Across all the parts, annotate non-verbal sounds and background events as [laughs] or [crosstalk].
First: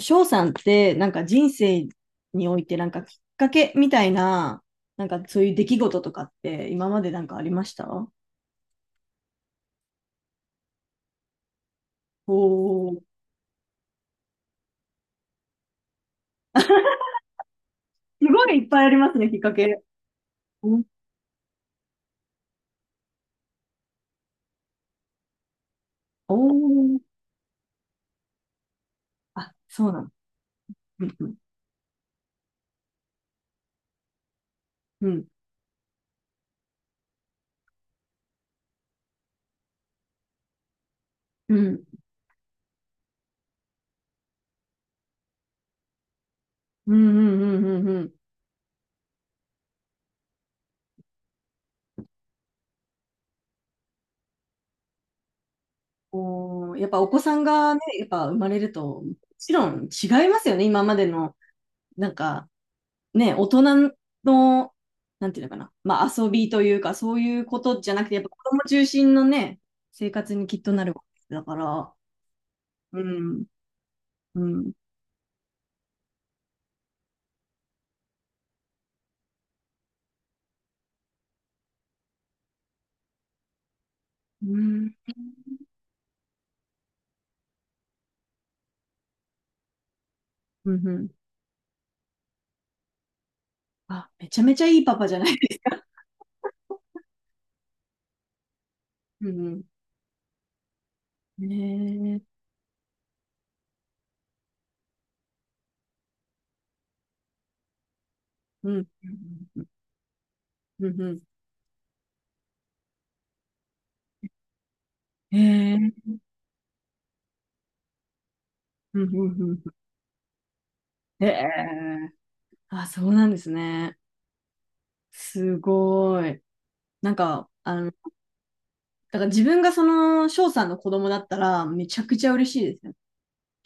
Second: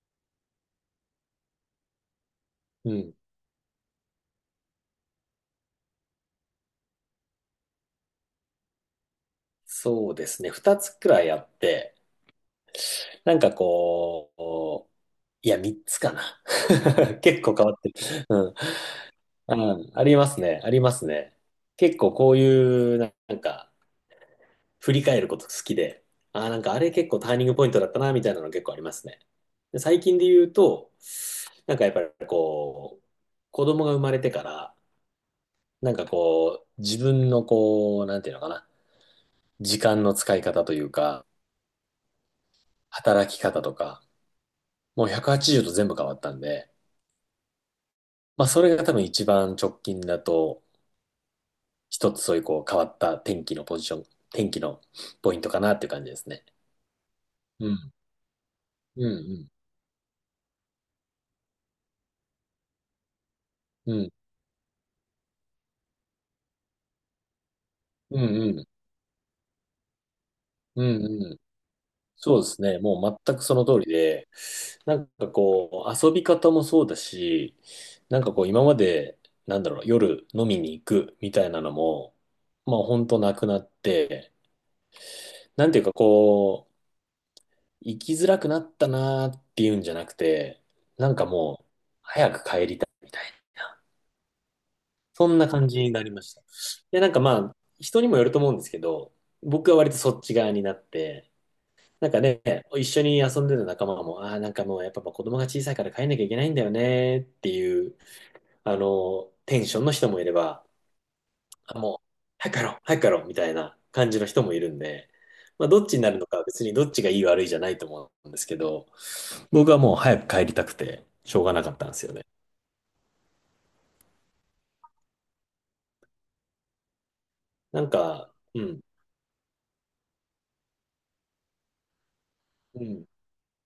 翔さんって、なんか人生において、なんうかきん。っかけみたいな、なんかそういう出来事とかって、今までなんかありました？そうですね。二つくらいあって、おー、なんかこう、三つかな。[laughs] 結構変わってる。すごいいっうぱいありますね、きっかん。け。うありますね。あうりん。ますね。結構こういう、なんか、振り返ること好きで、おあれー、結構ターニングポイントだったな、みたいなの結構ありますね。あ、でそう最なの。近で言うと、うん、やっぱりこう、子供が生まれてから、うん、自分のこう、なんていうのかな、時間の使い方というか、うん、働き方とか、もう180度全部変わったんで、うん、うん、うん、うん、うん。まあそれが多分一番直近だと、一つそういうこう変わった天気のポジション、天気のポイントかなっていう感じですね。おー、やっぱお子さんうがね、ん。やっぱ生まれると、うもんちろん違いますよね、今までの、なんか、ね、大人うん。うん。の、なんていうのかな、まあ遊びというか、そういうことじゃなくて、うやっぱ子んう供ん。中心のね、生活にきっとうなるわんうけん。だから、そうですね。うもう全くん、その通りで、うん、遊び方もそうだし、なんかこう、今まで、なんだろう、夜飲みに行くみたいなのも、まあ本当なくなって、うん、なんていうかこう、生きづらくなったなーっていうんじゃなくて、うん、うん。なんかもう、みたいな。あ、めちゃめちゃいいパパじゃなそいんなです感じか。になりました。で、なんかまあ、人にもよると思うんですけど、うん、僕は割とそっち側になって、うん。なんねかね、え、一緒に遊んでた仲間も、ああ、なんかもうやっぱまあ子供が小さいから帰んなきゃいけないんだよねっていう、うあん、うん、の、テンションの人もいれば、うん、うん。うん。あ、もう、早く帰ろう、早く帰ろう、みたいな感じの人もいるんで、へまあ、え、どっちになうるのかは別にどっちがいい悪いじゃないと思うんですけど、ん、うん、うん。僕はもう早く帰りたくて、へしょうがなかったんですえ、よね。あ、そうなんですね。すごい。なんか、あなんの、か、うん、だから自分がその翔さんの子供だったら、めちゃくちゃ嬉しいですうよね。 ん。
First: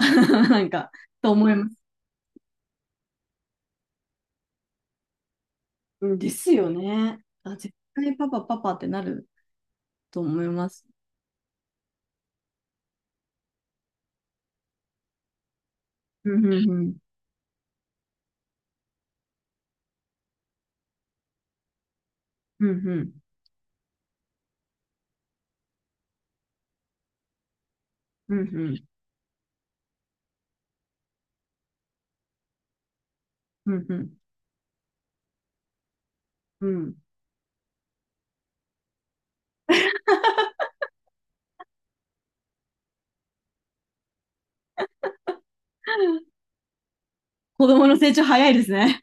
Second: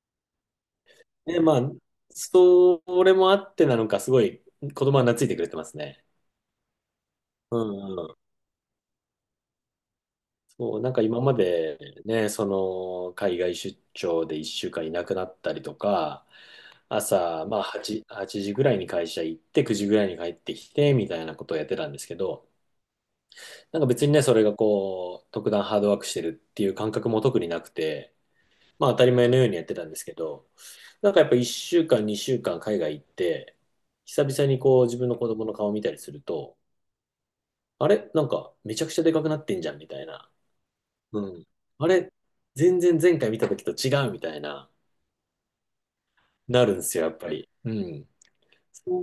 [laughs] なんか、とで、思いままあ、す。それもあってなのか、すごい子供は懐いてくれてますね。うんですよね。あ、う絶対パんパパパってなると思いまそう、す。なんか今までね、その海外出張で1週間いなくなったりとか、うんうんうん。朝、まあ8時ぐらいに会社行って、9時ぐらいに帰ってきて、みたいなことをやってたんですけど、うんうん。なんか別にね、それがこう、特段ハードワークしてるっていう感覚も特になくて、うんうん。まあ当たり前のようにやってたんですけど、なんかやっぱ1週間、2週間海外行って、うんう久々にこう自分の子供の顔見たりすると、ん。うん。 あれなんかめちゃくちゃでかくなってんじゃんみたいな。うん。あれ、全然前回見た時と違うみたいな、[laughs] なるんですよ、やっぱり。子う供のん。成長早いですね。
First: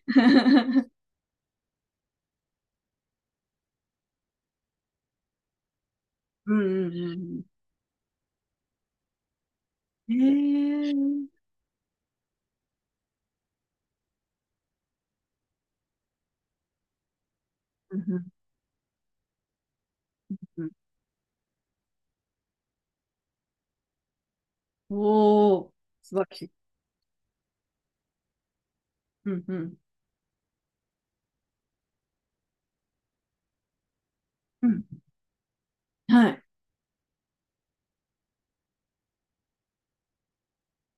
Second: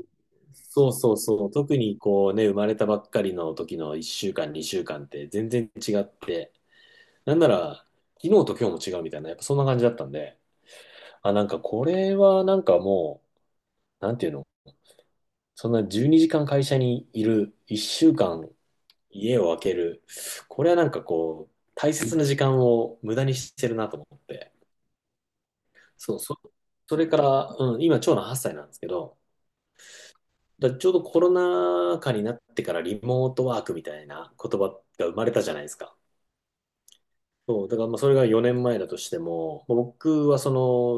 そ [laughs] うそうそうそう。特にこうね、生まれたばっかりの時の1週間、2週間って全然違っうて、んうんうなんんなら、昨日と今日も違うみたいな、やっぱそんな感じだったんうん。で、へえ。うあ、なんかこれはなんかもう、なんていうの、そんな12時間会社にいる、ん1う週ん間家を空ける、うこん。れはなんかこう、大切な時間を無駄にしてるなと思って。おお、素そう、晴らそ、しい。それから、うん、今、長男8歳なんですけど、うんうん。だちょうどコロナ禍になってからリモートワークみたいな言う葉ん。が生まれたじゃないですか。はい。そう、だからまあそれが4年前だとしても、まあ僕はそ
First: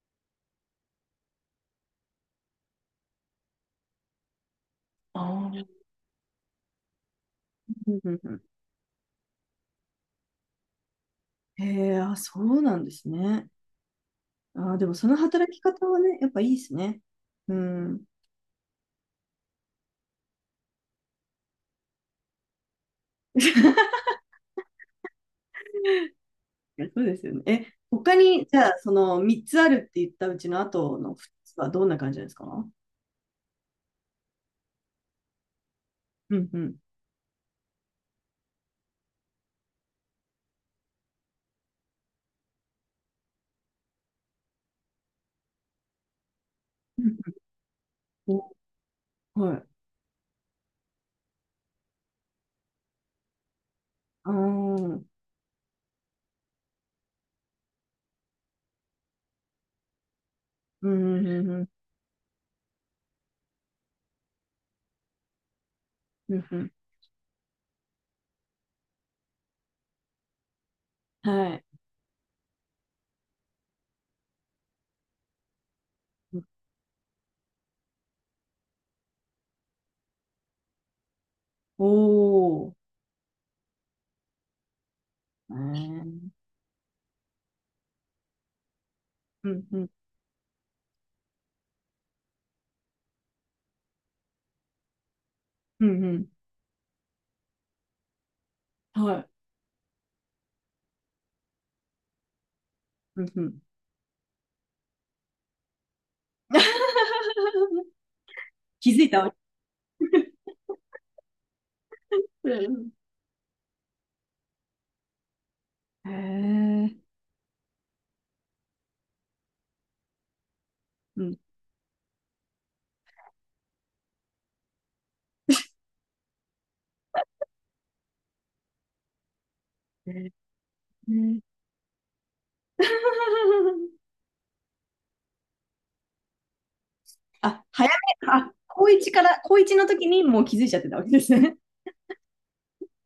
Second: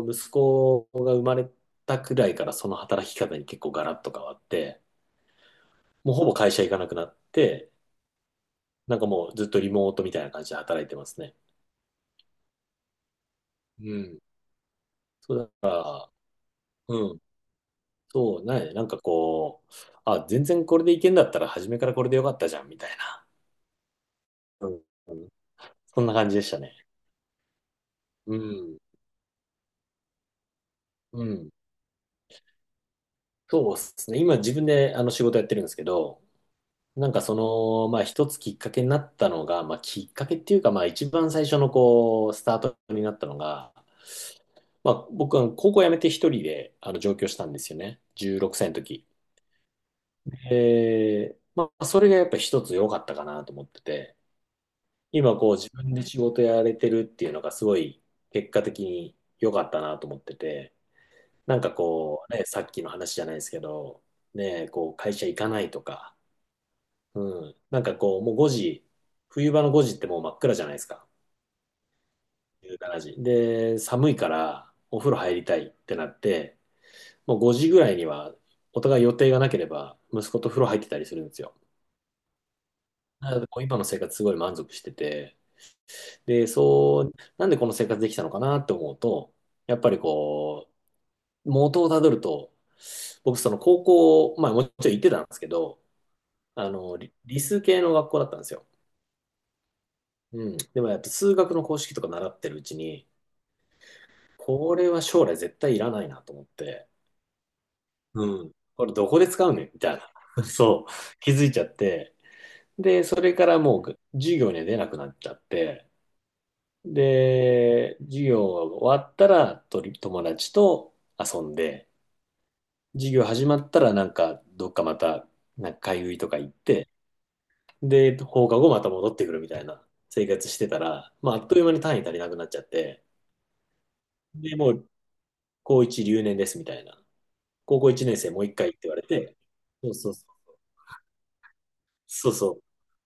の息子が生まれたくらいからその働き方に結構ガラッと変わって、ああ。もうほぼ会社行かなくなって、うんうんうん。なんかもうずっとリモートみたいな感じで働いてますね。へえ、あ、そうなんですね。うん。ああ、でもそのそう働きだ方はかね、やっぱいいですら、ね。うん。うん。そう、ないなんかこう、あ、全然これでいけんだったら初めからこれでよかったじゃんみたいな。[laughs] うんうん。そんな感じでしたね。ね、そうですよね。え、他うに、じゃあ、ん。その3つあるって言ったうちの後のう2ん。つはどんな感じなんですか？そうですね。今自分であの仕事やってるんですけど、うんうん。なんかその、まあ一つきっかけになったのが、まあきっかけっていうか、まあ一番最初のこう、スタートになったのが、まあ僕は高校辞めて一人であのう上ん。京したんですよね。16お、歳の時。はい。え、まあそれがやっぱ一つ良かったかなと思ってて、ああ。今こう自分で仕事やれてるっていうのがすごい結果的に良かったなと思ってて、うんうんなうんんかこう、ね、さっきの話じゃないですけど、ね、こう会社行かないとか、うんうんうん。うん、なんかこう、もう5時、冬場の5時ってもう真っ暗じゃないですか、はい。1時。で、寒いからお風呂入りたいってなって、もう5時ぐらいにはお互い予定がなければ、息子と風呂入ってたりするんですよ。おお。なので、こう今の生活すごい満足してて、えー。で、そう、なんでこの生活できたのかなって思うと、うんやうっんぱりこ元をたどると、僕その校、まあもちろん行ってたんですけど、うんうん。あの、理数系の学校だったんですよ。はい。うん。でもやっぱ数学の公式とか習ってるうちに、うんうん。これは将来絶対いらないなと思って、[laughs] うん。こ気れづどいこたでわ。使うねんみたいな。[laughs] そう。気づいちゃって。うん。で、それからもう授業には出なくなっちゃって、へえ。で、授業が終わったらとり友達とうん。遊んで、授業始まったらなんかどっかまたなんか買い食いとか行って、で、放課後また戻ってくるみたいなへ生ー。活してたら、まあ、あっという間に単位足りなくなっちゃって、で、もう、高1留年ですみたいな。あ、高早校1年め、生もうあ、一回って高言われ一かて、ら、高一のそう時そうにそもう気う。づいちゃってたわけですね。そうそ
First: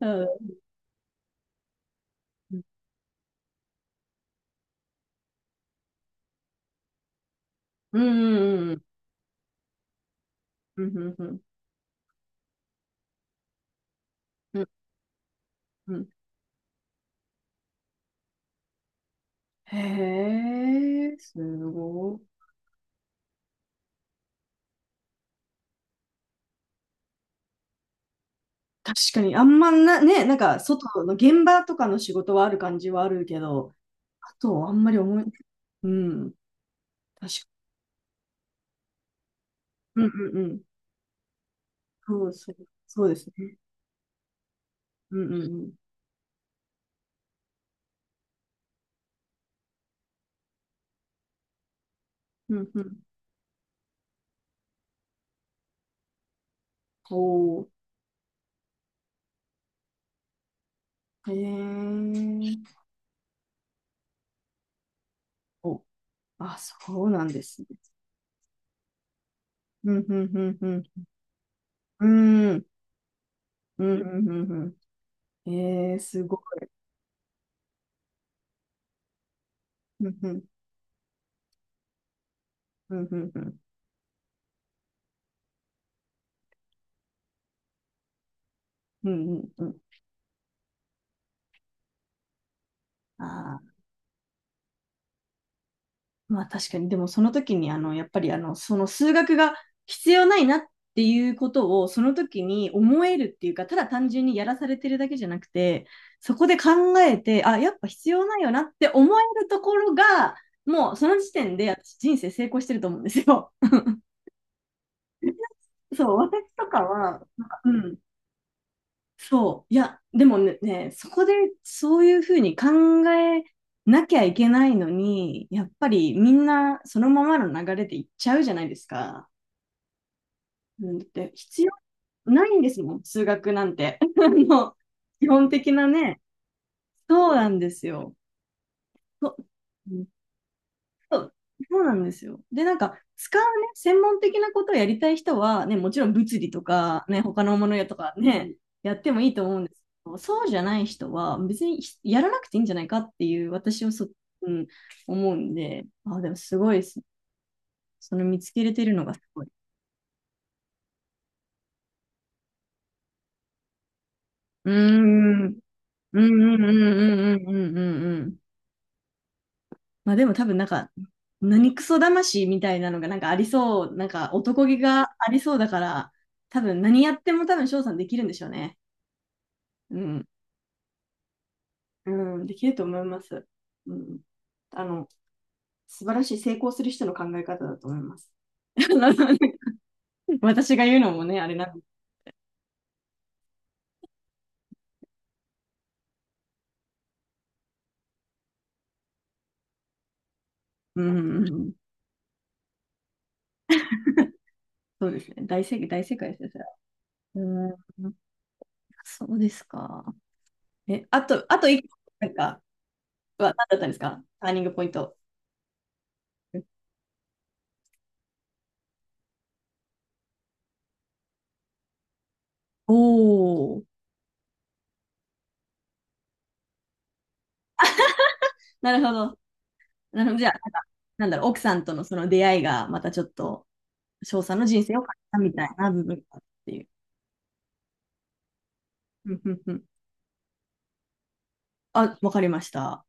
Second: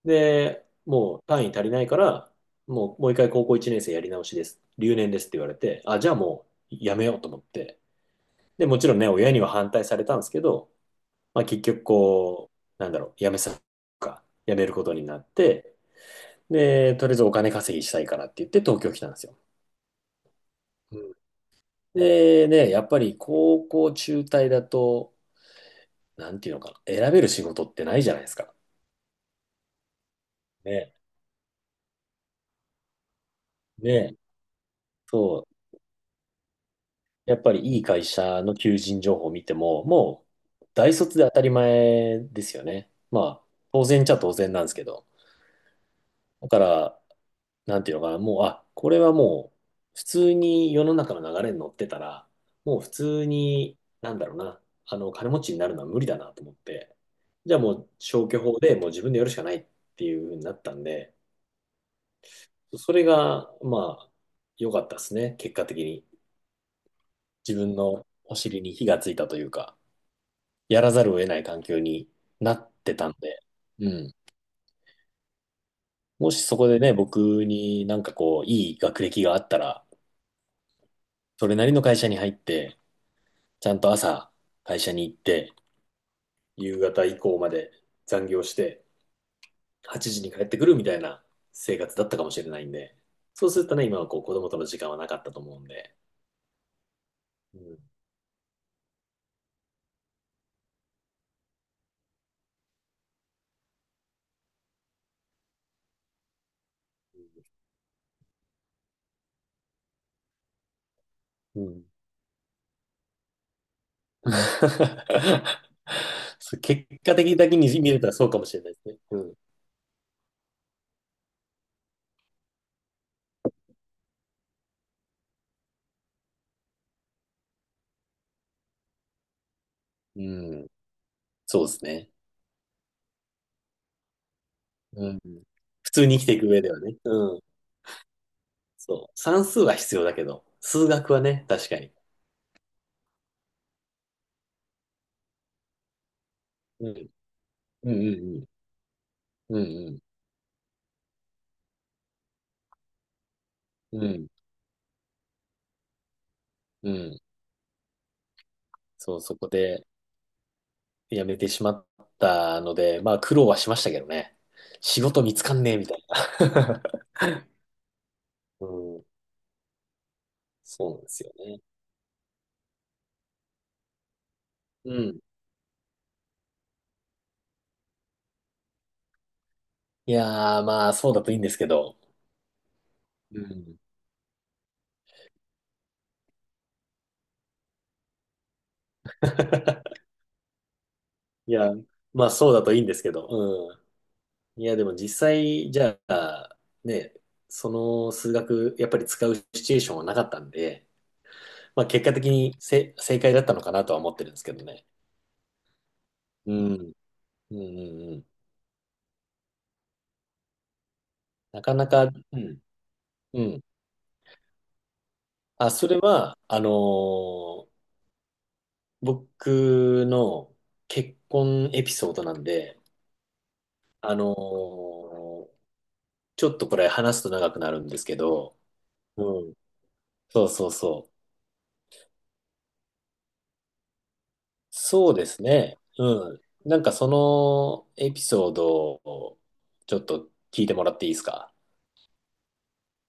[laughs] うう。ん。で、もう単位足りないから、もう、もう一回高校1年生やり直しです。留年ですって言われて、あ、じゃあもうやめようと思って。うんうで、んうもん。ちろんね、親には反対されたんですけど、うんうんうん。まあ結局こう、なんだろう、やうんめることになって、うん。で、とりあえずお金稼ぎしたいからって言って東京来たんですよ。へうんえ、すごい。でね、やっぱり高校中退だと、なんていうのかな、選べる仕事ってないじゃないですか。確かに、あんまな、ね、なんか、ね、外の現場とかの仕事はある感じはあるけど、ね、あと、あんまり思い、そう。うん、や確っかぱりいい会社の求人情報を見ても、に。うんもうんうん。う大卒で当たり前そうでそう、すよね。そうですまあ、ね。当然っちゃ当然なんですけど。うんうんだから、なんていうのかな、もう、あ、これはもう、普通に世の中の流れに乗ってたら、うん。うんもうう普ん。通に、なんだろうな、あの、金持ちになるのは無理だなと思って、じゃおあー、もう消去法でもう自分でやるしかないっていう風になったんで、へえ。それが、まあ、良かったですね、結果的お、に。あ、そうなんで自すね。分のお尻に火がついたというか、うんうんうんうやらざん。るを得ない環境うにん、なうんってたんで、ううんん。うんうん。えー、すもごしそこい。でね、僕になんかこう、いい学歴があったら、うんうんそれなりの会社に入って、うんうんうん。ちゃんと朝会社に行って、夕方以降まで残業して、うんうんうん。8時に帰ってくるみたいな生活だったかもしれないんで、そうするあ、とね、今はこう子供との時間はなかったと思うんで、まあ確かに、でもその時うにあん。の、やっぱりあの、その数学が必要ないなっていうことをその時に思えるっていうか、ただ単純にやらされてるだけじゃなくて、そこで考えて、あ、やっぱ必要ないよなって思えるところが、もうその時点うでん。私人生成功してると思うんですよ。[laughs] [laughs] そう、私そうとか結果は、的なんだけかにう見ん、れたらそうかもしれないですね。うん。そう。いや、でもね、ね、そこでそういうふうに考えなきゃいけないのに、やっぱりみんなそのままの流れで行っちゃうじゃないですか。うん。うん、だって必そう要ですね。ないんですもん、数学なんて。[laughs] もううん。基本的な普通にね。生きていく上ではね。そううん。なんですよ。そう。そ算数は必要うだけど、数学そはう、ね、確かそうに。なんですよ。で、なんか、使うね、専門的なことをやりたい人は、ね、もちろん物理とうか、ん。ね、他のものやうとかんね、やってもいいと思ううんんうですん。うんけど、そうじゃない人は、別にひやらなくていいんじゃないかっていう、私はうん。そ、うん。うん、思うんで、あ、でもすごいでうすね。ん。その見つけれてるのがそう、すそごい。こで辞めてしまったので、まあ苦労はしましたけどね。うー仕事見つん、うかん、んねえみたいうん、うな。ん、うん、うん、うん、うん、うん。[laughs] うん。まあでも多分なんそか、うなんですよね。何クソ魂みたいなのがなんかありそう、なんか男気うがん。ありそうだから、多分何やっても多分翔さんできるんでしょうね。ういん。やー、まあそうだといいんですけど。うん、できると思いまうす。ん。うん。あの、素晴らしい成功する人の考え方だと思います。[laughs] あの、 [laughs] 私が言うのもね、あいれな。や、まあそうだといいんですけど。うん。いや、でも実際、じゃあ、ね、その数学、やっぱり使うシチュエーションはなかったんで、うんうん。まあ結果的に正解だったのかなとは思ってるんですけどね。そうですね。大正解、大正解ですよ、うそれは。ん。うんううんん。うん。そうですか。え、あと、あなとかな一個、か、なんうん。か、うは何ん。だったんですか、ターニングポイント。あ、それは、あのー僕の結婚エピソードなんで、おお。あのーちょっとこれ話すと長くなるんですけど、なるほど。うん。なので、そじうゃあ、なそんうか、そう。なんだろう、奥さんとのその出会いが、またちょっと、翔さんの人生を変えそうでたすみたいね。な部分がうあん。るってないんう。かそのエピソードうをんうんうん。ちょっと聞いてもらっていいですかあ、わかりました。